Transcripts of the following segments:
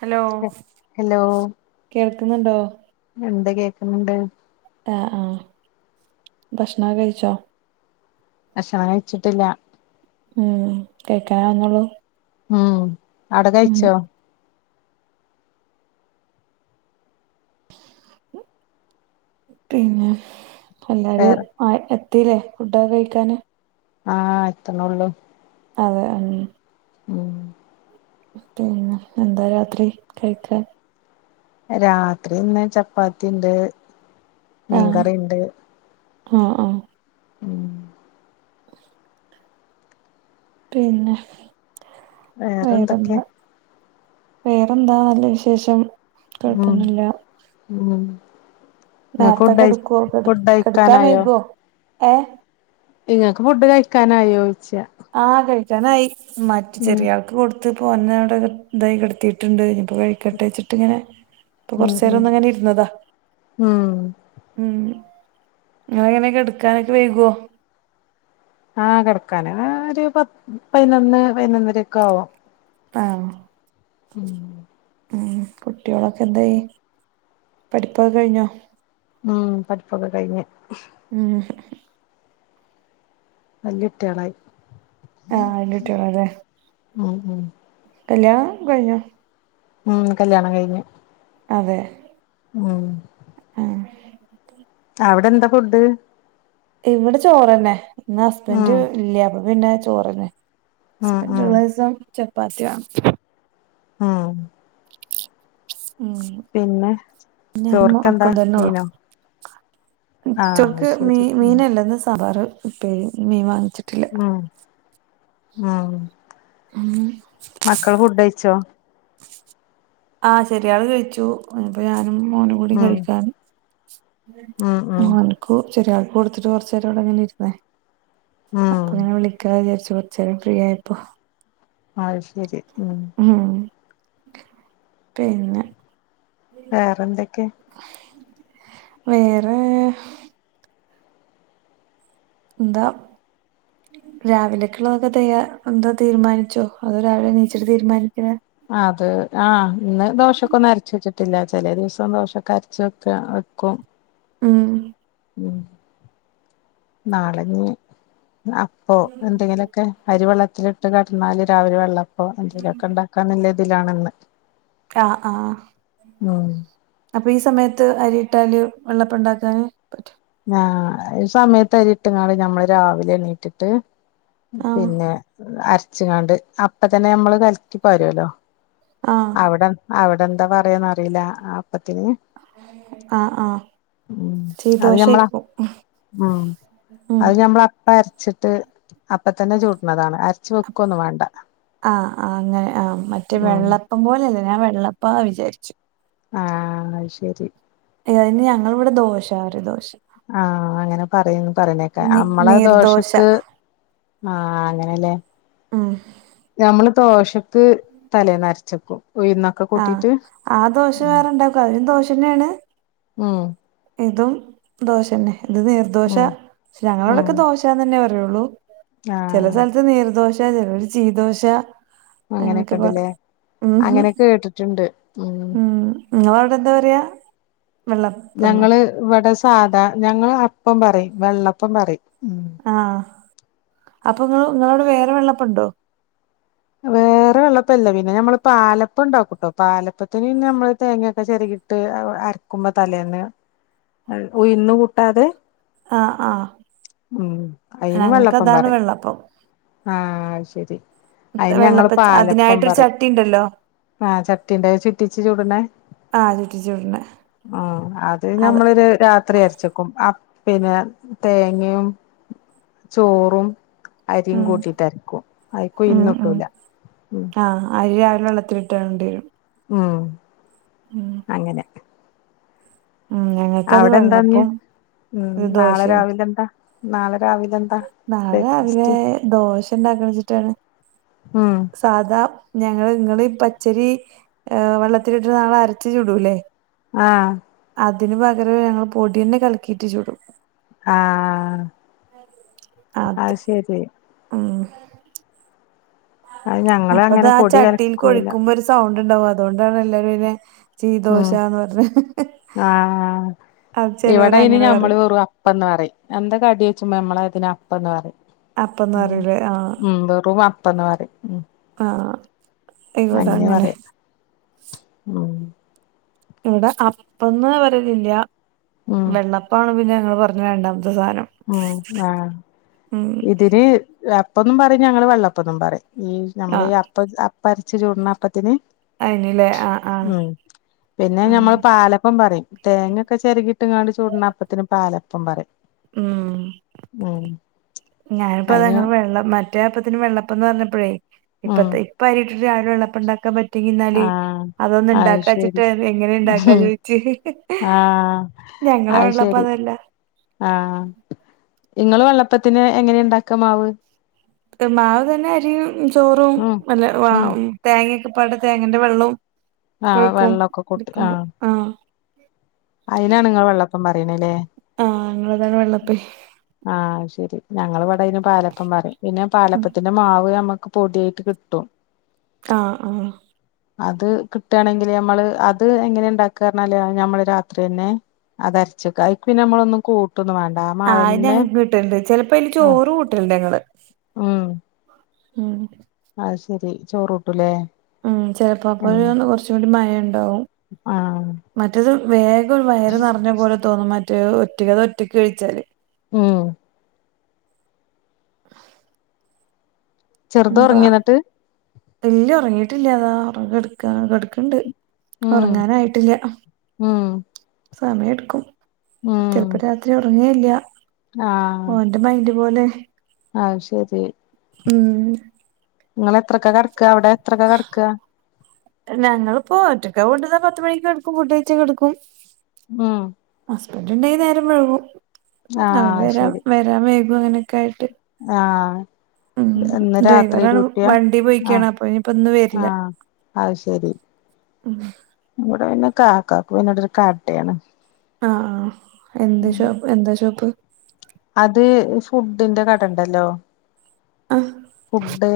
Hello കേൾക്ക്ന്ന്ണ്ടോ? ഉണ്ട് കേക്കുന്ന്ണ്ട്. ആഹ് ആഹ് ഭക്ഷ്ണക്കെ കഴിച്ചോ? ഭക്ഷണം കയ്ചിട്ടില്ല. ഉം കയ്ക്കാനാകുന്നൊള്ളൂ. ഉം അവ്‌ടെ കഴിച്ചോ? പിന്നെ എല്ലാരും വേറെ ആ എത്തില്ലേ ഫുഡൊ കഴിക്കാന്? ആഹ് എത്ത്‌നൊള്ളൂ. അതെ ഉം ഉം പിന്നെ എന്താ രാത്രി കഴിക്കാൻ. രാത്രി ഇന്ന് ചപ്പാത്തിണ്ട് ആഹ് മീൻകറിണ്ട്. ആഹ് ആഹ് ഉം പിന്നെ വേറെന്തൊക്കെ വേറെന്താ വേറെന്താ നല്ല വിശേഷം. ഉം കൊഴപ്പൊന്നുല്ല ഉം നിങ്ങക്ക് നേർത്തെ ഫുഡ് കെടുക്കുവോ കെട് ഫുഡ് കെട്ക്കാൻ കഴിക്കാനായോ വൈകോ ഏഹ് നിങ്ങക്ക് ഫുഡ് കഴിക്കാനായൊച്ച ആഹ് കഴിക്കാനായി മറ്റ് ചെറിയാക്ക് കൊടു ത്തു [unintelligible] ഇതായി കെടത്തിട്ട്ണ്ട് ഇപ്പോ കഴിക്കെട്ടച്ചിട്ട്ങ്ങനെ ഇപ്പൊ ഉം കൊറച്ചേരം ഉം ഒന്ന്ങ്ങനെ ഇരുന്നതാ ഉം ഉം ഇങ്ങളെങ്ങനെ കെടക്കാനൊക്കെ വൈകോ അഹ് കെടക്കാന് ഒരു പ പയിനൊന്ന് പയിനൊന്നരക്കെ ആവും ആഹ് ഉം ഉം കുട്ടികളൊക്കെ എന്തായി പഠിപ്പൊക്കെ കഴിഞ്ഞോ ഉം പഠിപ്പൊക്കെ കഴിഞ്ഞ് ഉം വല്ല്യേട്ട്യാളായി ആഹ് ലല്ല്യേട്ടിയാളാലേ ഉം ഉം കല്ല്യാണം കഴിഞ്ഞോ ഉം കല്യാണം കഴിഞ്ഞ് അതെ ഉം ഉം അവടെന്താ ഫുഡ് ഇവിടെ ചോറന്നെ ഇന്ന് ഉം ഹസ്ബൻ്റ് ഇല്ല അപ്പൊ പിന്നെ ചോറന്നെ ഉം ഹസ്ബൻ്റ് ഉം ഉള്ള ദിവസം ചപ്പാത്തി വാണം ആഹ് ഉം പിന്നെ ഞാൻ ചോറ്ക്കെന്താ മക്കളും തന്നെ ഉള്ളു മീനോ ആഹ് അത് ഉച്ചക്ക് മീ ശരി ഉം മീനല്ലെന്ന് സാമ്പാറ് ഉപ്പേരി ഇന്ന് മീൻ വാങ്ങിച്ചിട്ടി ഉം ഉം മക്കള് ഫുഡ്കഴിച്ചോ ആഹ് ചെറിയാള് കഴിച്ചു ഇഞ്ഞിപ്പൊ ഞാനും മോനും കൂടി ഉം കഴിക്കാന് ഉം ഉം മോൾക്കു ചെറിയാൾക്ക് കൊടുത്തിട്ട് കൊറച്ചേരം ഇവിടിങ്ങനെ ഇരുന്നേ ഉം അപ്പങ്ങനെ വിളിക്ക വിചാരിച്ചു കൊറച്ചേരം ഫ്രീ ആയപ്പോ അത് ശെരി ഉം ഉം പിന്നെ വേറെന്തൊക്കെ വേറെ എന്താ രാവിലെ‌ക്കിള്ളതൊക്കെ തെയ്യ എന്താ തീരുമാനിച്ചോ അതോ രാവിലെ എനീച്ചിട്ട് തീരുമാനിക്കലാ അത് ആഹ് ഇന്ന് ദോശൊക്കൊന്നും അരച്ച് വെച്ചിട്ടില്ല ചെലേ ദിവസം ദോശൊക്കെ അരച്ച് വെക്ക വെക്കും ഉം ഉം നാളെ ഇഞ്ഞി അപ്പോ എന്തെങ്കിലുംഒ ക്കെ അരിവെള്ളത്തിലിട്ട് കെടന്നാല് രാവിലെ വെള്ളപ്പോ എന്തേലൊക്കെ എണ്ടാക്കാന്നില്ല ഇതിലാണ് ഇന്ന് ആഹ് ആഹ് ഉം അപ്പൊ ഈ സമയത്ത് അരിയിട്ടാല് വെള്ളപ്പം എണ്ടാക്കാന് പറ്റൊ ആഹ് ഈ സമയത്ത് അരിട്ട്ങ്ങാണ്ട് ഞമ്മള് രാവിലെ എണീറ്റട്ട് ആഹ് പിന്നെ അരച്ചിങ്ങാണ്ട് അപ്പ തന്നെ നമ്മള് കലക്കി പകരോല്ലൊ ആഹ് അവടെ അവടെന്താ പറയാന്നറിയില്ല അ പ്പത്തിന് ആഹ് ആഹ് ഉം അത് ഞമ്മള ചീദോശായിരിക്കും ഉം ഉം അത് ഞമ്മള പ്പ അരച്ചി‌ട്ട് അപ്പ തന്ന ചുടണതാണ് അര ആഹ് ആഹ് അങ്ങനെ ആഹ് മറ്റെ ഉം വെള്ള പ്പം പോലല്ലെ ഞാൻ വെള്ളപ്പാ വിചാരിച്ചു. ആഹ് അത്‌ശെരി അയ്യൊ അതിന് ഞങ്ങളിവട ദോശ പറയും ദോശ ആഹ് അങ്ങന പറയുന്ന് പറയുന്നേക്കാ നീ അമ്മള നീർദോശ ദോശക്ക് ആഹ് അങ്ങനെല്ലേ ഉം ഞമ്മള് ദോശക്ക് തലേന്നരച്ചെക്കും ഉയ്ന്ന് ആഹ് ആ ദോശ വേറെണ്ടാക്കും അതിനും ദോശന്നേണ്. ഉം ഇതും ദോശന്നെ ഇത് നീർദോശ ഉം ക്ഷെ ഞങ്ങളവിടെക്ക ദോ ശാന്നന്നെ പറയൊള്ളു ചെല ആഹ് സ്ഥലത്ത് നീർദോശ ചെലര് ചീദോശ അങ്ങനൊക്കെ അങ്ങനെക്കെണ്ടല്ലേ പറയും ഉം ഹും അങ്ങനെ കേട്ടിട്ടെണ്ട് ഉം ഉം നിങ്ങളവിടെ എന്താ പറയാ വെള്ളപ്പന്നോ ഞങ്ങള് ഇവട സാധാ ഞങ്ങള് അപ്പം പറയും വെള്ളപ്പം പറയും ഉം ആഹ് അപ്പ നിങ്ങള് നിങ്ങളവിട വേറെ വെള്ളപ്പെണ്ടോ വേറെ വെള്ളപ്പവില്ല പിന്നെ ഞമ്മള് പാലപ്പം ഇണ്ടാക്കുട്ടോ പാലപ്പത്തിന് പിന്നെ നമ്മള് തേങ്ങയൊക്കെ ചെരകിയിട്ട് അര ക്കുമ്പ തലേന്ന് അഴ് ഉഴുന്ന് കൂട്ടാതെ ആഹ് ആഹ് ഉം അയ്ന് ഞങ്ങക്ക് വെള്ളപ്പം അതാണ് പറയും വെള്ളപ്പം ആഹ് ശെരി അയ്ന് ഞങ്ങള് വെള്ളപ്പ പാലപ്പം അതിനായിട്ടൊരു പറയും ചട്ടി ഇണ്ടല്ലോ ആഹ് ചട്ടീന്റെ ചുറ്റിച്ച് ചുടണെ ആഹ് ചുറ്റിച്ച് ചുടണെ ഉം അത് ഞമ്മളൊര് രാത്രി അരച്ച്‌ ക്കും ആ പിന്നെ തേങ്ങയും ചോറും അരിയും ഉം കൂട്ടീട്ട് അരക്കും അയിക്കും ഉം ഉഴുന്ന് ഉം കൂട്ടൂല ഉം ആഹ് അരി രാവിലെ വെള്ളത്തിലിട്ടാണ്ടി വരും ഉം ഉം അങ്ങന ഉം ഞങ്ങ അവിടെന്താ ഞ്ഞ് ഉം നാളെ ദോശയാണ് രാവിലെ എന്താ നാളെ രാവിലെ എന്താ നാളെ രാവിലെ ബ്രേക്ക്ഫാസ്റ്റ് ദോശ ഉണ്ടാക്കണം വെച്ചിട്ടാണ് ഉം സാധാ ഞങ്ങള് ഇങ്ങളീ പച്ചരി ഏഹ് വെള്ളത്തിലിട്ടിട്ട് നമ്മള് അരച്ച്‌ ചുടൂല്ലേ ആഹ് അതിന് പകരവെ ഞങ്ങള് പൊടി തന്നെ കലക്കീട്ട് ചുടും ആഹ് അത് ശരി ഉം അത് ഞങ്ങള് അപ്പ അങ്ങനെ അതാ പൊടി ചട്ടീലേക്ക്‌ കലക്കൂല ഒഴിക്കുമ്പോ ഒരു സൗണ്ട് ഉണ്ടാവും അതൊണ്ടാണ് എല്ലാരും അതിനേ ചീ ഉം ദോശാന്ന് പറഞ്ഞെ ആഹ് അത് ചെലോര് അങ്ങനെ പറയും അപ്പവെന്ന് പറയും എന്താ കടി ചോയ്ച്ചമ്പം നമ്മള് അതിന് അപ്പവെന്ന് പറയും അപ്പന്ന് ഉം പറയൂലേ ആഹ് ഉം വെറും അപ്പവെന്ന് പറയും ഉം ആഹ് ഇവിടെ അങ്ങനെയാ അങ്ങനെ പറയുക ഉം ഇവടെ അപ്പം എന്ന് പറയലില്ല ഉം വെള്ളപ്പാണ് പിന്നെ ഞങ്ങള് പറഞ്ഞ രണ്ടാമത്ത സാധനം ഉം ആ ഉം ഇതി അപ്പോന്നും പറയും ഞങ്ങള് വെള്ളപ്പോന്നും പറയും ഞമ്മള് ഈ ആഹ് അപ്പ അപ്പം അരച്ച് ചൂടണ അപ്പത്തിന് അതിനല്ലേ ആഹ് ആഹ് ഉം പിന്നെ ആഹ് ഞമ്മള് പാലപ്പം പറയും തേങ്ങയൊക്കെ ചെരകി ഇട്ടങ്ങാണ്ട് ചൂടണ അപ്പത്തിന് പാലപ്പം പറയും ഉം ഉം ഞാനിപ്പ അത് അയിന് ഇങ്ങള് വെള്ളം മറ്റേ അപ്പത്തിന് വെള്ളപ്പോന്ന് പറഞ്ഞപ്പോഴേ ഉം ഇപ്പത്തെ പരീക്ഷ രാവിലെ ഉള്ളപ്പണ്ടാക്കാൻ പ നീ ഇന്നാള് ആഹ് അതൊന്ന് അത് ഉണ്ടാക്കാ ശരി വെച്ചിട്ട് എങ്ങനെ ഉം ഇണ്ടാക്കാന്ന്‌ ചോതിച്ച് ആഹ് ഞങ്ങടെ അത് വെള്ളപ്പം ശരി അതല്ല ആഹ് ഇങ്ങള് വെള്ളപ്പത്തിന് എങ്ങനെ ഉണ്ടാക്ക മാവ് മാവ് തന്നെ അരിയും ചോറും ഉം അല്ല ഉം തേങ്ങൊക്കെ പാടെ തേങ്ങേന്റെ വെള്ളവും ആഹ് കൊഴിക്കും വെള്ളൊക്കെ അരക്കുമ്പോ ആഹ് അതിനാണ് നിങ്ങൾ വെള്ളപ്പം പറയണത് അല്ലേ ആഹ് ഞങ്ങളതാണ് വെള്ളപ്പേ ആഹ് ശരി ഞങ്ങൾ ഇവിടെ ഇന് പാലപ്പം പറയും പിന്നെ ഉം പാലപ്പത്തി ന്റെ മാവ് നമ്മുക്ക് പൊടിയായിട്ട് കിട്ടും ആഹ് ആഹ് അത് കിട്ടാണെങ്കിൽ ഞമ്മള് അത് എങ്ങനെ ഇണ്ടാക്ക പറഞ്ഞാല് അത് നമ്മള് രാത്രി തന്നെ അത് അരച്ചെക്ക അതിക്ക് പിന്നെ നമ്മളൊന്നും കൂട്ടൊന്നും വേണ്ട ആഹ് മാവെന്നെ ട്ടണ്ട് ചിലപ്പോ അയില് ചോറ് കൂട്ടല്ണ്ട് ഞങ്ങള് ഉം ഉം അത് ശരി ചോറൂട്ടുലേ ഉം ചെലപ്പോ അപ്പോഴന്ന് കുറച്ചും കൂടി മയ ഉണ്ടാവും ആഹ് മറ്റത് വേഗം വയറ് നിറഞ്ഞ പോലെ തോന്നും മറ്റേ ഒറ്റക്ക് അത് ഒറ്റക്ക് കഴിച്ചാല് ഉം [inaudible] ചെറുത് ഒറങ്ങിയോ എന്നിട്ട് ഇല്ല്യ ഒറങ്ങീട്ടില്ല അതാ ഒറങ്ങി കെട്ക്കാണ് കെട്ക്ക്ണ്ട് ഉം ഉറങ്ങാനായിട്ടില്ല ഉം സമയം ഇടുക്കും ഉം ചിലപ്പോ രാത് ത്രി ഉറങ്ങേയില്ല ആഹ് ഓരോ മൈൻഡ് പോലെ ആഹ് ശരി ഉം ഇങ്ങൾ എത്രക്കെ കിടക്ക അവിടെ എത്രക്ക കെടക്ക ഞങ്ങളിപ്പോ ഒറ്റൊക്കെ കൊണ്ടുന്നാ പത്ത് മണിക്ക് കടക്കും ഫുഡയിച്ച് കിടക്കും ഉം ഹസ്ബൻഡ് ഇണ്ടെങ്കി നേരം വൈകും അവര് ആഹ് വരാ ശരി വരാൻ വൈകും അങ്ങനെയൊക്കെ ആയിട്ട് ആഹ് ഉം ഇന്ന് രാത്രി ഡ്രൈവറാണ് ഡൂട്ടിയാ വണ്ടി പോയിക്കാണ് ആഹ് അപ്പൊ ഇനിയിപ്പോ ഇന്ന് വരില്ല ആഹ് അത് ശരി ഉം ഇവ്ടെ പിന്നെ കാക്കാക്കും പിന്നെ ഇവിടെ ഒരു കടയാണ് ആഹ് എന്ത് ഷോപ്പ് എന്താ ഷോപ്പ് അത് ഫുഡിന്റെ കട ഇണ്ടല്ലോ ആഹ് ഫുഡ്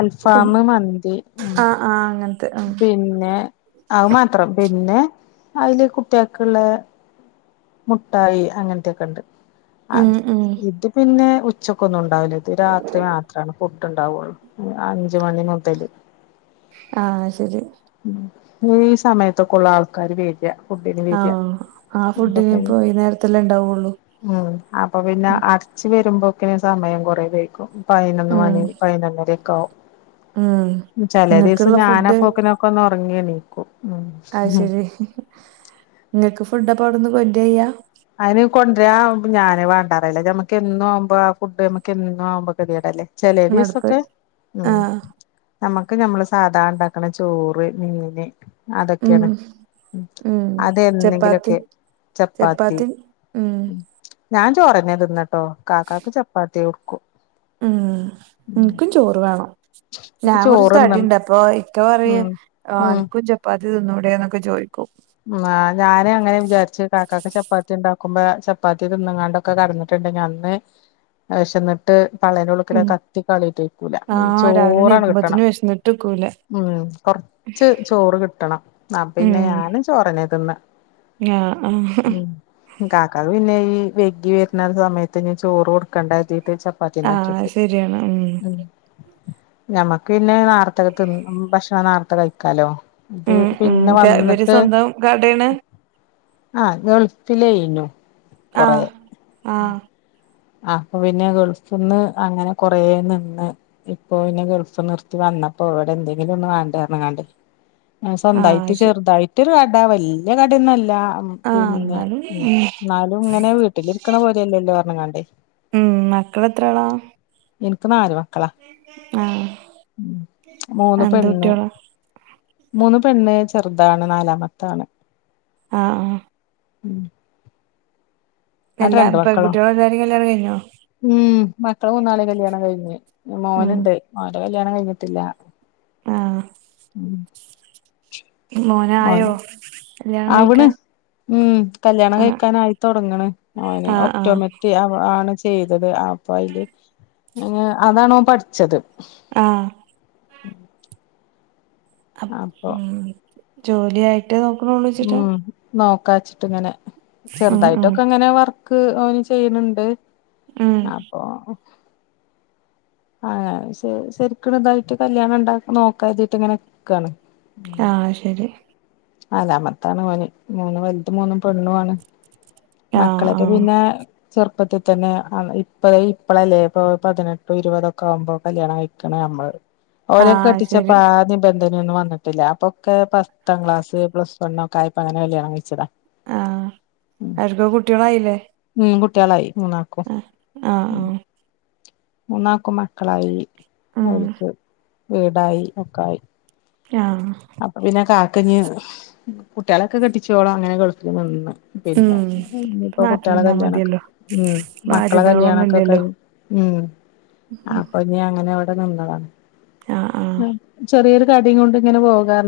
അൽഫാം ഫുഡ് മന്തി ഉം ആഹ് അങ്ങന പിന്നെ അത് മാത്രം പിന്നെ അയില് കുട്ട്യാൾക്ക്ള്ള മുട്ടായി അങ്ങനത്തെയൊക്കെ ഉണ്ട് ഉം അത് ഉം ഇത് പിന്നെ ഉച്ചക്കൊന്നു ണ്ടാവൂല ഇത് രാത്രി മാത്രാണ് ഫുഡ് ഉണ്ടാവുള്ളൂ അഞ്ചു മണി മുതല് ആഹ് ശരി ഉം ഈ സമയത്തൊക്കെ ഉള്ളൂ ആൾക്കാര് വര ആഹ് ആഹ് ഫുഡ്‌ ഇനി ഇപ്പോ വൈനേരത്തെല്ലേ ഉണ്ടാവുള്ളൂ ഉം അപ്പൊ പിന്നെ അടച്ച് വരുമ്പോക്കിന് സമയം കൊറേ വൈകും പതിനൊന്ന് ഉം മണി പതിനൊന്നരക്കെ ആവും ഉം ചില ഇങ്ങക്കുള്ള ദിവസം ഫുഡ് ഞാനപ്പോക്കിന് ഒന്ന് ഉറങ്ങി എണീക്കും അത് ഉം ശരി ഇങ്ങക്ക് ഫുഡ് അപ്പ അവിടെന്ന് കൊണ്ടരാ ചെയ്യാ അയിന് കൊണ്ടരാ ഞാന് വേണ്ടാന്നറിയലാ ഞമ്മക്ക് എന്നും ആവുമ്പോ ആ ഫുഡ് നമ്മക്ക് എന്നും ആവുമ്പോ ഗതി കേടല്ലേ ചൊല മടുപ്പ് ദിവസൊക്കെ ഉം ആഹ് നമ്മക്ക് നമ്മള് സാധാ ഇണ്ടാക്ക്ണ ചോറ് മീന് ഉം അതൊക്കെയാണ് ഉം അത് ചപ്പാത്തി എന്നെങ്കിലൊക്കെ ചപ്പാത്തി ഉം ഞാൻ ചോറെന്നെ തിന്നാട്ടോ കാക്കാക്ക് ചപ്പാത്തി കൊടുക്കും ഉം ഉം ഇൻക്കും ചോറ് വേണം. ഇൻക്ക് ഞാൻ കൊറച്ച് ചോറ് തിന്ന തടിണ്ട് അപ്പോ ഇക്ക പറയും. ഉം ആഹ് ഉം അനക്കും ഇജ് ചപ്പാത്തി തിന്നൂടെന്നൊക്ക ചോയിക്കും. ആഹ് ഞാന് അങ്ങനെ വിചാരിച്ച് കാക്കാക്ക് ചപ്പാത്തി ഇണ്ടാക്കുമ്പൊ ചപ്പാത്തി തിന്ന്ങ്ങാണ്ട്. ഒക്ക കിടന്നിട്ട്ണ്ടെങ്കി അന്ന് വെശന്നിട്ട്. ട്ട് പള്ളേനെ ഉള്ളിക്കൂടി ഉം കത്തി കാളീട്ട് വെയ്ക്കൂല. ചോറണ് വുമ്പത്തിന് വെശന്നിട്ട്ക്കൂല. ഉം കൊറ്ച്ച് ചോറ് കിട്ടണം. ആഹ് ഉം പിന്നെ ഞാന്. ചൊറന്നെ തിന്ന. ആഹ് ആഹ് കാക്കാക് പിന്നെ ഈ വെഗ്ഗി വരുന്ന സമയത്ത് ഇഞി ചോറ് കൊടുക്കണ്ടാര്തീട്ട്. ച പ്പാത്തി ആഹ് ഇണ്ടാക്യേത്. ശരിയാണ് ഉം ഞമ്മക്ക് പിന്നെ നേർത്തെക തിന്ന ഭക്ഷണം നേർത്ത കഴിക്കാലോ? ഇത് പിന്ന വന്നിട്ട്. കടേന്ന് ആഹ് ഗൾഫിലെയ്നു. കൊറേ ആഹ് ആഹ് ആഹ് അപ്പൊ പിന്നെ ഗൾഫ്ന്ന് അങ്ങനെ കൊറേ നിന്ന്. ഇപ്പൊ പിന്നെ ഗൾഫ് നിർത്തി വന്നപ്പൊ ഇവിടെ എന്തെങ്കിലും ഒന്ന് വേണ്ടെ പർഞ്ങ്ങാണ്ട് ആഹ് സ്വന്തായിട്ട് ചെറുതായിറ്റൊരു കട വല്യ കടെന്നു അല്ല. ആഹ് പിന്നെ എന്നാലും ഉം ഇന്നാലും ഇങ്ങനെ വീട്ടിലിരിക്ക്ണ. പോലെയല്ലലൊ പറഞ്ഞ്ങ്ങാണ്ട് ഉം മക്കള് എത്രാളാ. ഇൻക്ക് നാല് മ ക്കള ആഹ് മൂന്ന് എന്ത് പെണ്ണ്. കുട്ടികളാ മൂന്ന് പെണ്ണ് ചെറുതാണ് നാലാമത്താണ്. ആഹ് ആഹ് ഉം ആടെ എല്ലാ രണ്ട് പെൺ മക്കളോ കുട്ടീളൊ എല്ലാരി കല്ല്യാണം കഴിഞ്ഞോ? ഉം മക്കളെ മൂന്നാളിം കല്യാണം കഴിഞ്ഞു ഉം മോനുണ്ട് മോൻ്റ കല്യാണം കഴിഞ്ഞിട്ടില്ല. ആഹ് ഉം മോൻ മോനായോ കല്യാണം അവണ് കഴിക്കാൻ. ഉം കല്ല്യാണം ആഹ് കഴിക്കാനായിത്തൊടങ്ങ്ണ് ഓന് ആഹ് ആഹ് ഒക്ടോമറ്റ് ആണ്. ചെയ്തത് അപ്പൊ അയില് അതാണൊ പഠിച്ചത്. ആഹ് അപ്പൊ ഉം ജോലി ആയിട്ടെ നോക്ക്ണൊ ഉം നോക്കാച്ചിട്ട് ഇങ്ങനെ ഉം ഉം ചെറ്തായിട്ടൊക്ക ഇങ്ങനെ വർ ക് ഓന് ചെയ്യ്ണ് ണ്ട്. ഉം അപ്പൊ ആഹ് ശരിക്ക്ണ് ഇതായിട്ട് കല്യാണം ഇണ്ടാക്ക നോക്ക കർതീട്ട് ഇങ്ങനെ നിക്കാണ്. ആഹ് ശരി നാലമത്താണ് ഓന് മൂന്നും വൽത് മൂന്നും പെണ്ണുആണ്. ആഹ് മക്കളൊക്ക ആഹ് പിന്നേ. ചെറുപ്പത്തി തന്നെ ഇപ്പ ഇപ്പളല്ലെ ഇപ്പോ പതിനെട്ടു ഇരുപതൊ. ക്കാവുമ്പൊ കല്യാണം കഴിക്ക്ണെ നമ്മള് ഓരെക്കെ ആഹ് കെട്ടിച്ചപ്പൊ ശരി ആദ്യം. ബന്തിനൊന്നും വന്നിട്ടില്ല അപ്പൊക്കെ പത്താം ക്ലാസ് പ്ലസ് വണ്ണൊക്കായപ്പൊ അങ്ങനെ കല്യാണം. കഴിച്ചത ആഹ് അവർക്കു കുട്ടീളായിലെ ഉം കുട്ടീളായി മൂന്നാക്കും ആഹ് ആഹ് മൂന്നാക്കും മക്കളായി ഉം അവര്ക്കു വീടായി ഒക്കായി ആഹ് അപ്പൊ പിന്നെ കാക്ക ഞ്ഞ് കുട്ടികളൊക്കെ കെട്ടിച്ചോളോ അങ്ങനെ ഗൾഫിന്ന് വന്ന് നിന്ന് ഉം പിന്നെ ഇനി ഇപ്പം കുട്ടികളെ നാട്ടിലിരുന്നാ കല്യാണൊക്കെ മതിയല്ലോ ഉം മക്കളെ കല്യാണൊക്കെ ബാധ്യതകളൊന്നുംല്ലല്ലോ കഴിഞ്ഞു ഉം അപ്പൊ ഞ്ഞി അങ്ങനെ അവിടെ നിന്നതാണ് ആഹ് ആഹ് മ് ചെറിയൊരു കടയും കൊണ്ട് ഇങ്ങനെ പോകാർനാ